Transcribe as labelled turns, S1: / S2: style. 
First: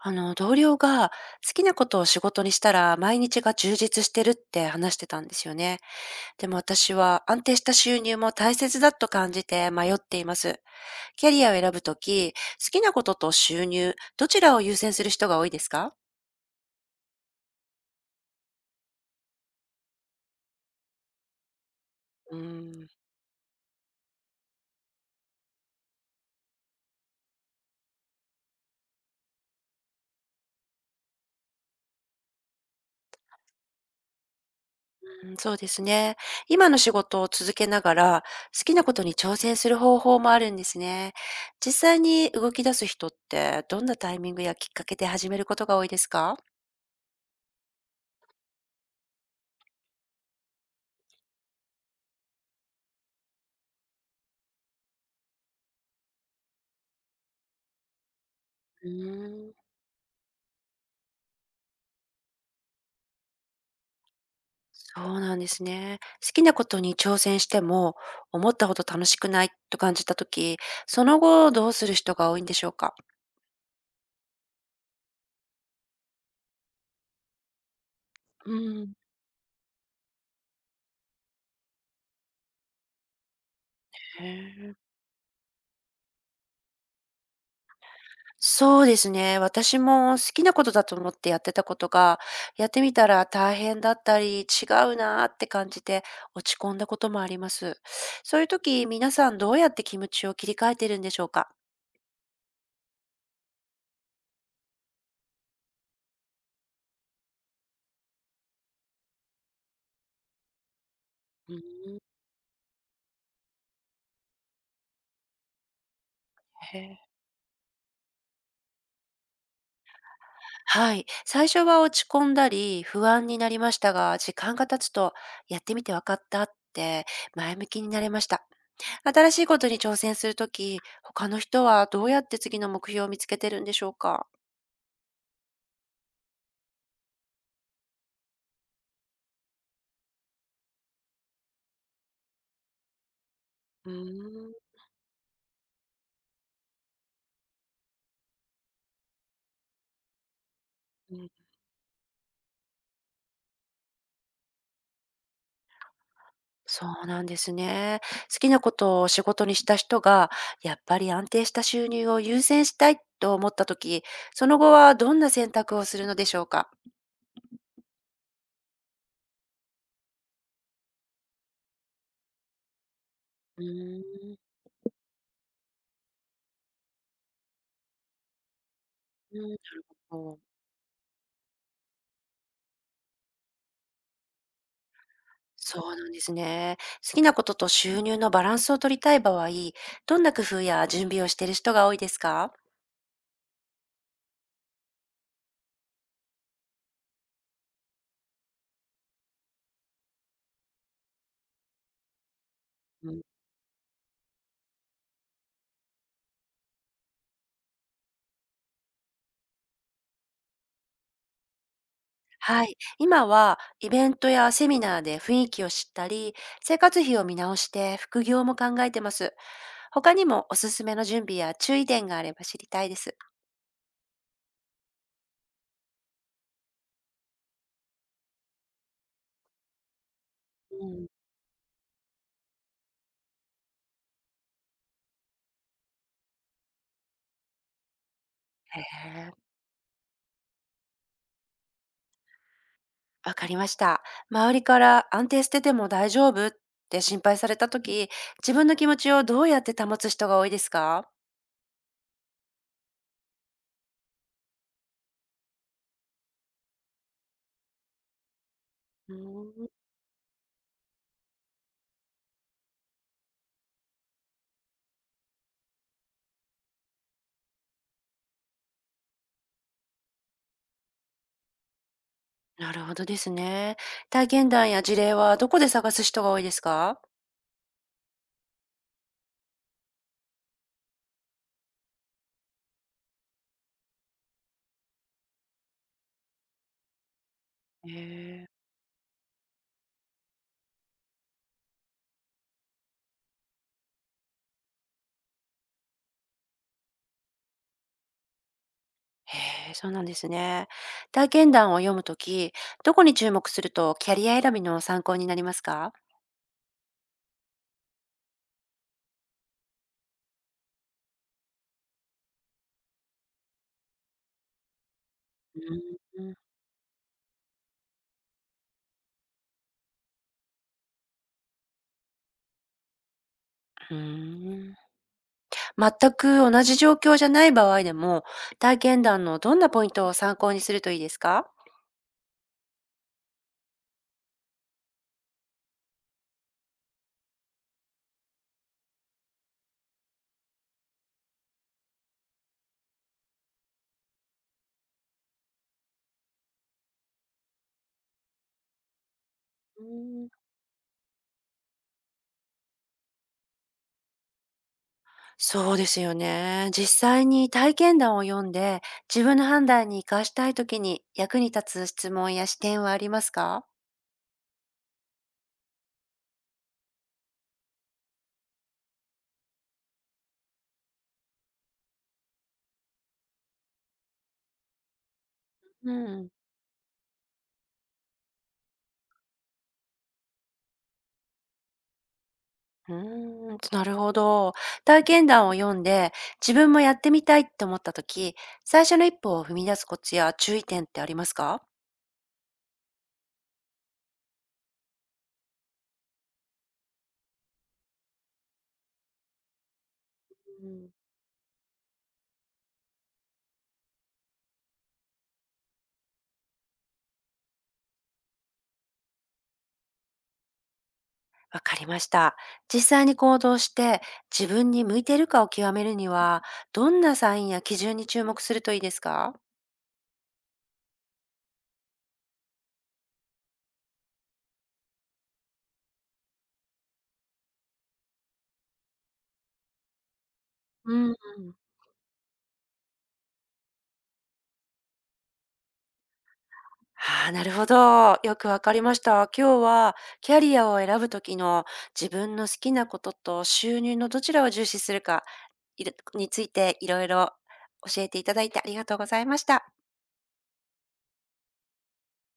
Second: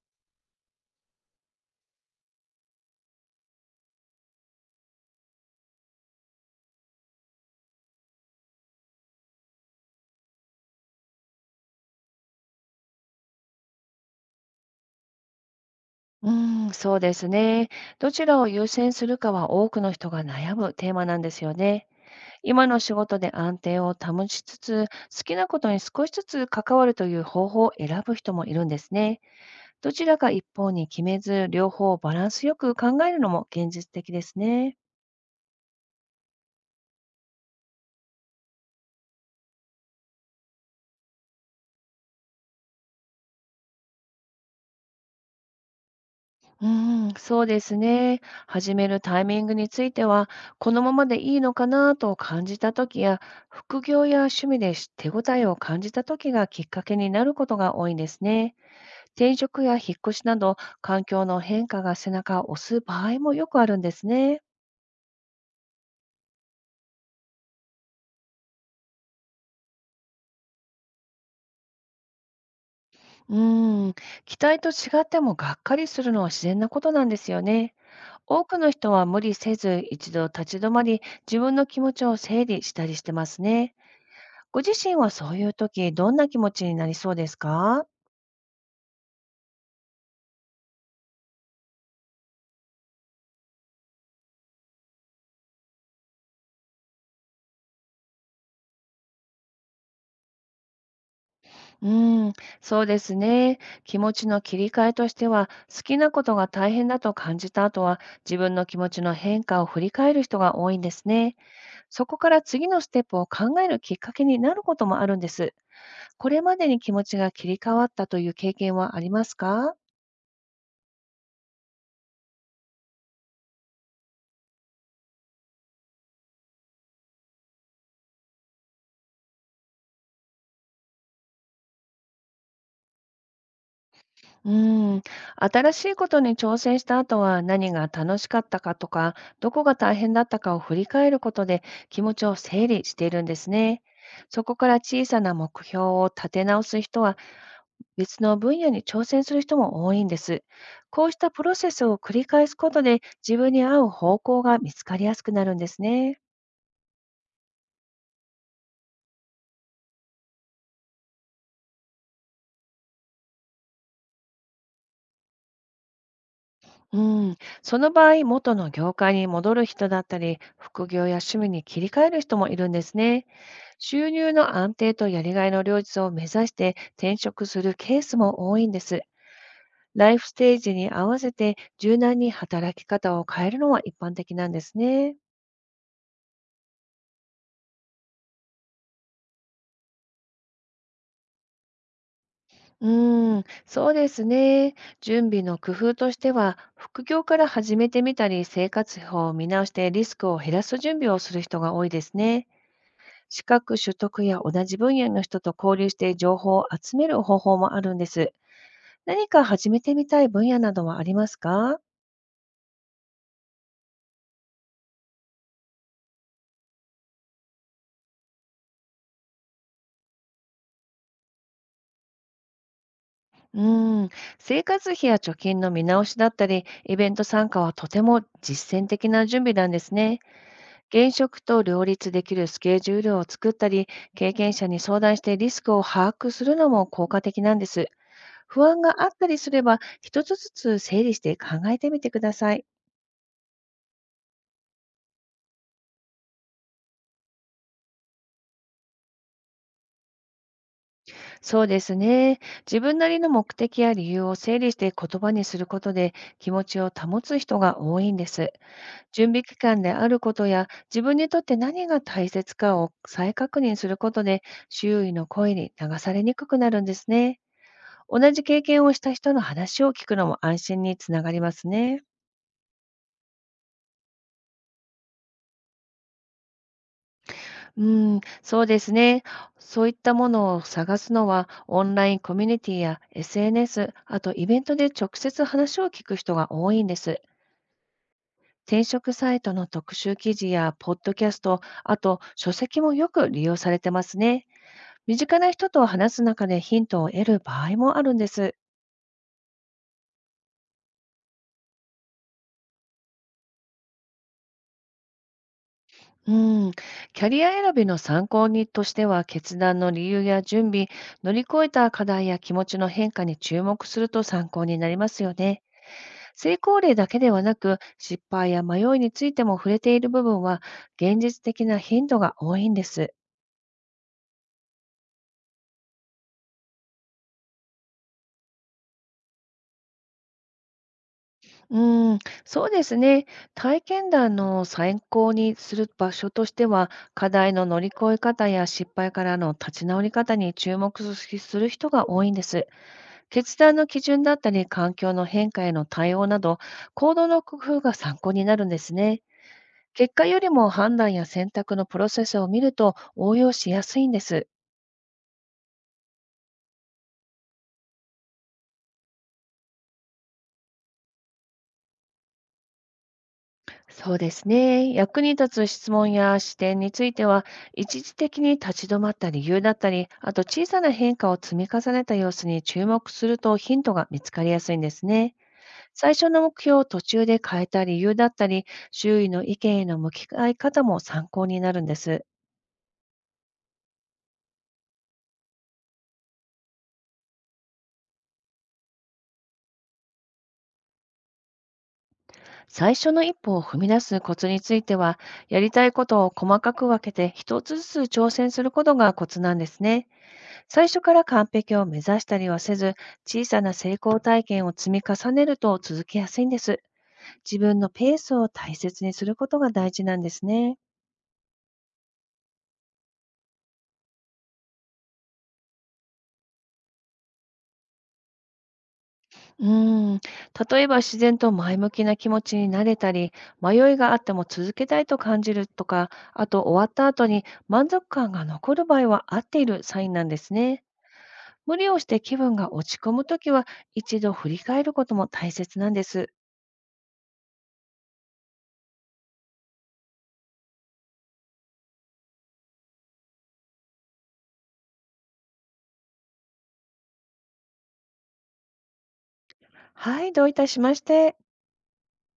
S1: 同僚が好きなことを仕事にしたら毎日が充実してるって話してたんですよね。でも私は安定した収入も大切だと感じて迷っています。キャリアを選ぶとき、好きなことと収入、どちらを優先する人が多いですか？
S2: そうですね。どちらを優先するかは多くの人が悩むテーマなんですよね。
S1: うー
S2: 今の
S1: ん、
S2: 仕事で安定を保ちつつ、好きなことに少しずつ関わるという方法を選ぶ人もいるんですね。どちらか一方に決めず、両方をバランスよく考えるのも現実的ですね。
S1: そうですね。今の仕事を続けながら好きなことに挑戦する方法もあるんですね。実際に動き出す人ってどんなタイミングやきっかけで始めることが多いですか？
S2: うーそうですね。始めるタイミングについては、このままでいいのかなと感じたときや、副業や趣味で手応えを感じたときがきっかけになることが多いんですね。
S1: う
S2: 転
S1: ーん。
S2: 職や引っ越しなど、環境の変化が背中を押す場合もよくあるんですね。
S1: そうなんですね。好きなことに挑戦しても、思ったほど楽しくないと感じたとき、その後どうする人が多いんでしょうか？
S2: うーん、期待と違ってもがっかりするのは自然なことなんですよね。多
S1: う
S2: くの人
S1: ん。
S2: は無理せず、一度立ち止まり、自分の気持ちを整理したりしてますね。
S1: へ
S2: ご自
S1: え。
S2: 身はそういう時、どんな気持ちになりそうですか？
S1: そうですね。私も好きなことだと思ってやってたことが、やってみたら大変だったり、違うなーって感じて落ち込んだこともあります。そういう時、皆さんどうやって気持ちを切り替えてるんでしょうか？
S2: うーん、そうですね。気持ちの切り替えとしては、好きなことが大変だと感じた後は、自分の気持ちの変化を振り返る人が多いんですね。
S1: うん。
S2: そこから次のステップを考えるきっかけになることもあるんです。これまで
S1: へ
S2: に気持
S1: え。
S2: ちが切り替わったという経験はありますか？
S1: はい。最初は落ち込んだり不安になりましたが、時間が経つとやってみて分かったって前向きになれました。新しいことに挑戦するとき、他の人はどうやって次の目標を見つけてるんでしょうか？
S2: うん、新しいことに挑戦した後は何が楽しかったかとか、どこが大変だったかを振り返ることで気持ちを整理しているんですね。
S1: う
S2: そ
S1: ー
S2: こか
S1: ん。
S2: ら小さな目標を立て直す人は別の分野に挑戦する人も多いんです。こう
S1: う
S2: した
S1: ん。
S2: プロセスを繰り返すことで自分に合う方向が見つかりやすくなるんですね。
S1: そうなんですね。好きなことを仕事にした人が、やっぱり安定した収入を優先したいと思ったとき、その後はどんな選択をするのでしょうか？
S2: うん、その場合、元の業界に戻る人だったり、副業や趣味に切り替える人もいるんですね。
S1: うー
S2: 収入
S1: ん。
S2: の安定とやりがいの両立を目指して転職するケースも多いんです。
S1: うん。
S2: ライフステージに合わせて柔軟に働き方を変えるのは一般的なんですね。
S1: そうなんですね。好きなことと収入のバランスを取りたい場合、どんな工夫や準備をしている人が多いですか？
S2: そうですね。準備の工夫としては、副業から始めてみたり、生活費を見直してリスクを減らす準備をする人が多いですね。
S1: うん、
S2: 資格取得や同じ分野の人と交流して情報を集める方法もあるんです。何か始めてみたい分野などはありますか？
S1: はい。今はイベントやセミナーで雰囲気を知ったり、生活費を見直して副業も考えてます。他にもおすすめの準備や注意点があれば知りたいです。
S2: うん、生活費や貯金の見直しだったり、イベント参加はとても実践的な準備なんですね。
S1: うん。
S2: 現職と両立できるスケジュールを作ったり、経験者に相談してリスクを把握するのも効果的なんです。不安
S1: へ
S2: があった
S1: え、
S2: りすれば、一つずつ整理して考えてみてください。
S1: わかりました。周りから安定してても大丈夫って心配された時、自分の気持ちをどうやって保つ人が多いですか？
S2: そうですね。自分なりの目的や理由を整理して言葉にすることで、気持ちを保つ人が多いんです。
S1: うー
S2: 準備期
S1: ん、
S2: 間であることや自分にとって何が大切かを再確認することで周囲の声に流されにくくなるんですね。同じ経験をした人の話を聞くのも安心につながりますね。
S1: なるほどですね。体験談や事例はどこで探す人が多いですか？
S2: うん、そうですね。そういったものを探すのはオンラインコミュニティや SNS、あとイベントで直接話を聞く人が多いんです。
S1: へえ。
S2: 転職サイトの特集記事やポッドキャスト、あと書籍もよく利用されてますね。身近な人と話す中でヒントを得る場合もあるんです。
S1: へえ、そうなんですね。体験談を読むとき、どこに注目するとキャリア選びの参考になりますか？
S2: うん、キャリア選びの参考にとしては、決断の理由や準備、乗り越えた課題や気持ちの変化に注目すると参考になりますよ
S1: う
S2: ね。
S1: ーん。
S2: 成功例だけではなく、失敗や迷いについても触れている部分は、現実的なヒントが多いんです。
S1: うーん全く同じ状況じゃない場合でも、体験談のどんなポイントを参考にするといいですか？
S2: うん、そうですね。体験談の参考にする場所としては、課題の乗り越え方や失敗からの立ち直り方に注目する人が多いんです。決断の基準だったり、環境の変化への対応など、行動の工夫が参考になるんですね。
S1: う
S2: 結果
S1: ーん
S2: よりも判断や選択のプロセスを見ると応用しやすいんです。
S1: そうですよね。実際に体験談を読んで、自分の判断に活かしたいときに役に立つ質問や視点はありますか？
S2: そうですね。役に立つ質問や視点については、一時的に立ち止まった理由だったり、あと小さな変化を積み重ねた様子に注目するとヒントが見つかりやすいんですね。
S1: う
S2: 最
S1: ん。
S2: 初の目標を途中で変えた理由だったり、周囲の意見への向き合い方も参考になるんです。
S1: うーん、なるほど。体験談を読んで、自分もやってみたいって思ったとき、最初の一歩を踏み出すコツや注意点ってありますか？
S2: 最初の一歩を踏み出すコツについては、やりたいことを細かく分けて一つずつ挑戦することがコツなんですね。
S1: う
S2: 最
S1: ん、
S2: 初から完璧を目指したりはせず、小さな成功体験を積み重ねると続けやすいんです。自分のペースを大切にすることが大事なんですね。
S1: わかりました。実際に行動して、自分に向いているかを極めるには、どんなサインや基準に注目するといいですか？
S2: うーん。例えば自然と前向きな気持ちになれたり、迷いがあっても続けたいと感じるとか、あと終わった後に満足感が残る場合は合っているサインなんですね。
S1: うん。
S2: 無理をして気分が落ち込むときは、一度振り返ることも大切なんです。
S1: ああ、なるほど。よくわかりました。今日はキャリアを選ぶ時の自分の好きなことと収入のどちらを重視するかいについて、いろいろ教えていただいてありがとうございました。
S2: はい、どういたしまして。